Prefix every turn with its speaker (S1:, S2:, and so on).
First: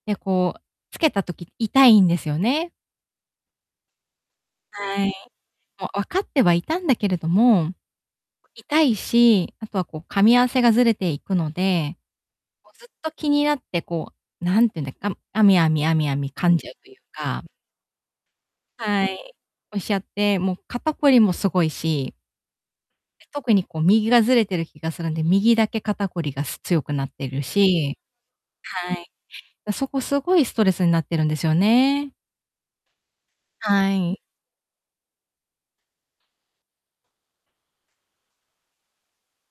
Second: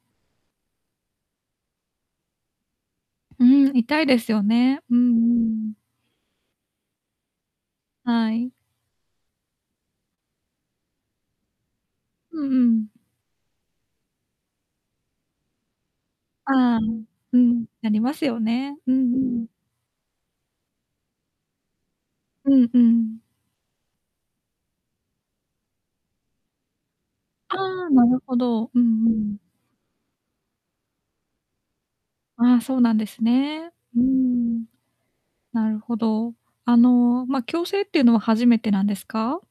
S1: で、こう、つけた時痛いんですよね。
S2: うん、痛いですよね。う
S1: は
S2: ん
S1: い。
S2: うん。
S1: もう分かってはいたんだけれども、
S2: はい。
S1: 痛いし、あとはこう噛み合わせがずれていくので、
S2: うんう
S1: も、ずっ
S2: ん。
S1: と気になってこう、何て言うんだ、あむあみあみあみあみ噛んじゃう
S2: ああ、
S1: という
S2: う
S1: か
S2: ん、ありますよね。う
S1: は
S2: んう
S1: い。
S2: ん。
S1: おっしゃって、もう肩こりもすごいし
S2: うんうん。
S1: 特にこう右がずれてる気がするんで、右だけ肩こりがす強くなってる
S2: ああ、
S1: し
S2: なるほど、う
S1: は
S2: ん
S1: い。
S2: うん。
S1: だそこすごいストレスになってるんですよね。
S2: あ、そうなんですね。
S1: は
S2: うー
S1: い。
S2: ん。なるほど。あの、ま、矯正っていうのは初めてなんですか？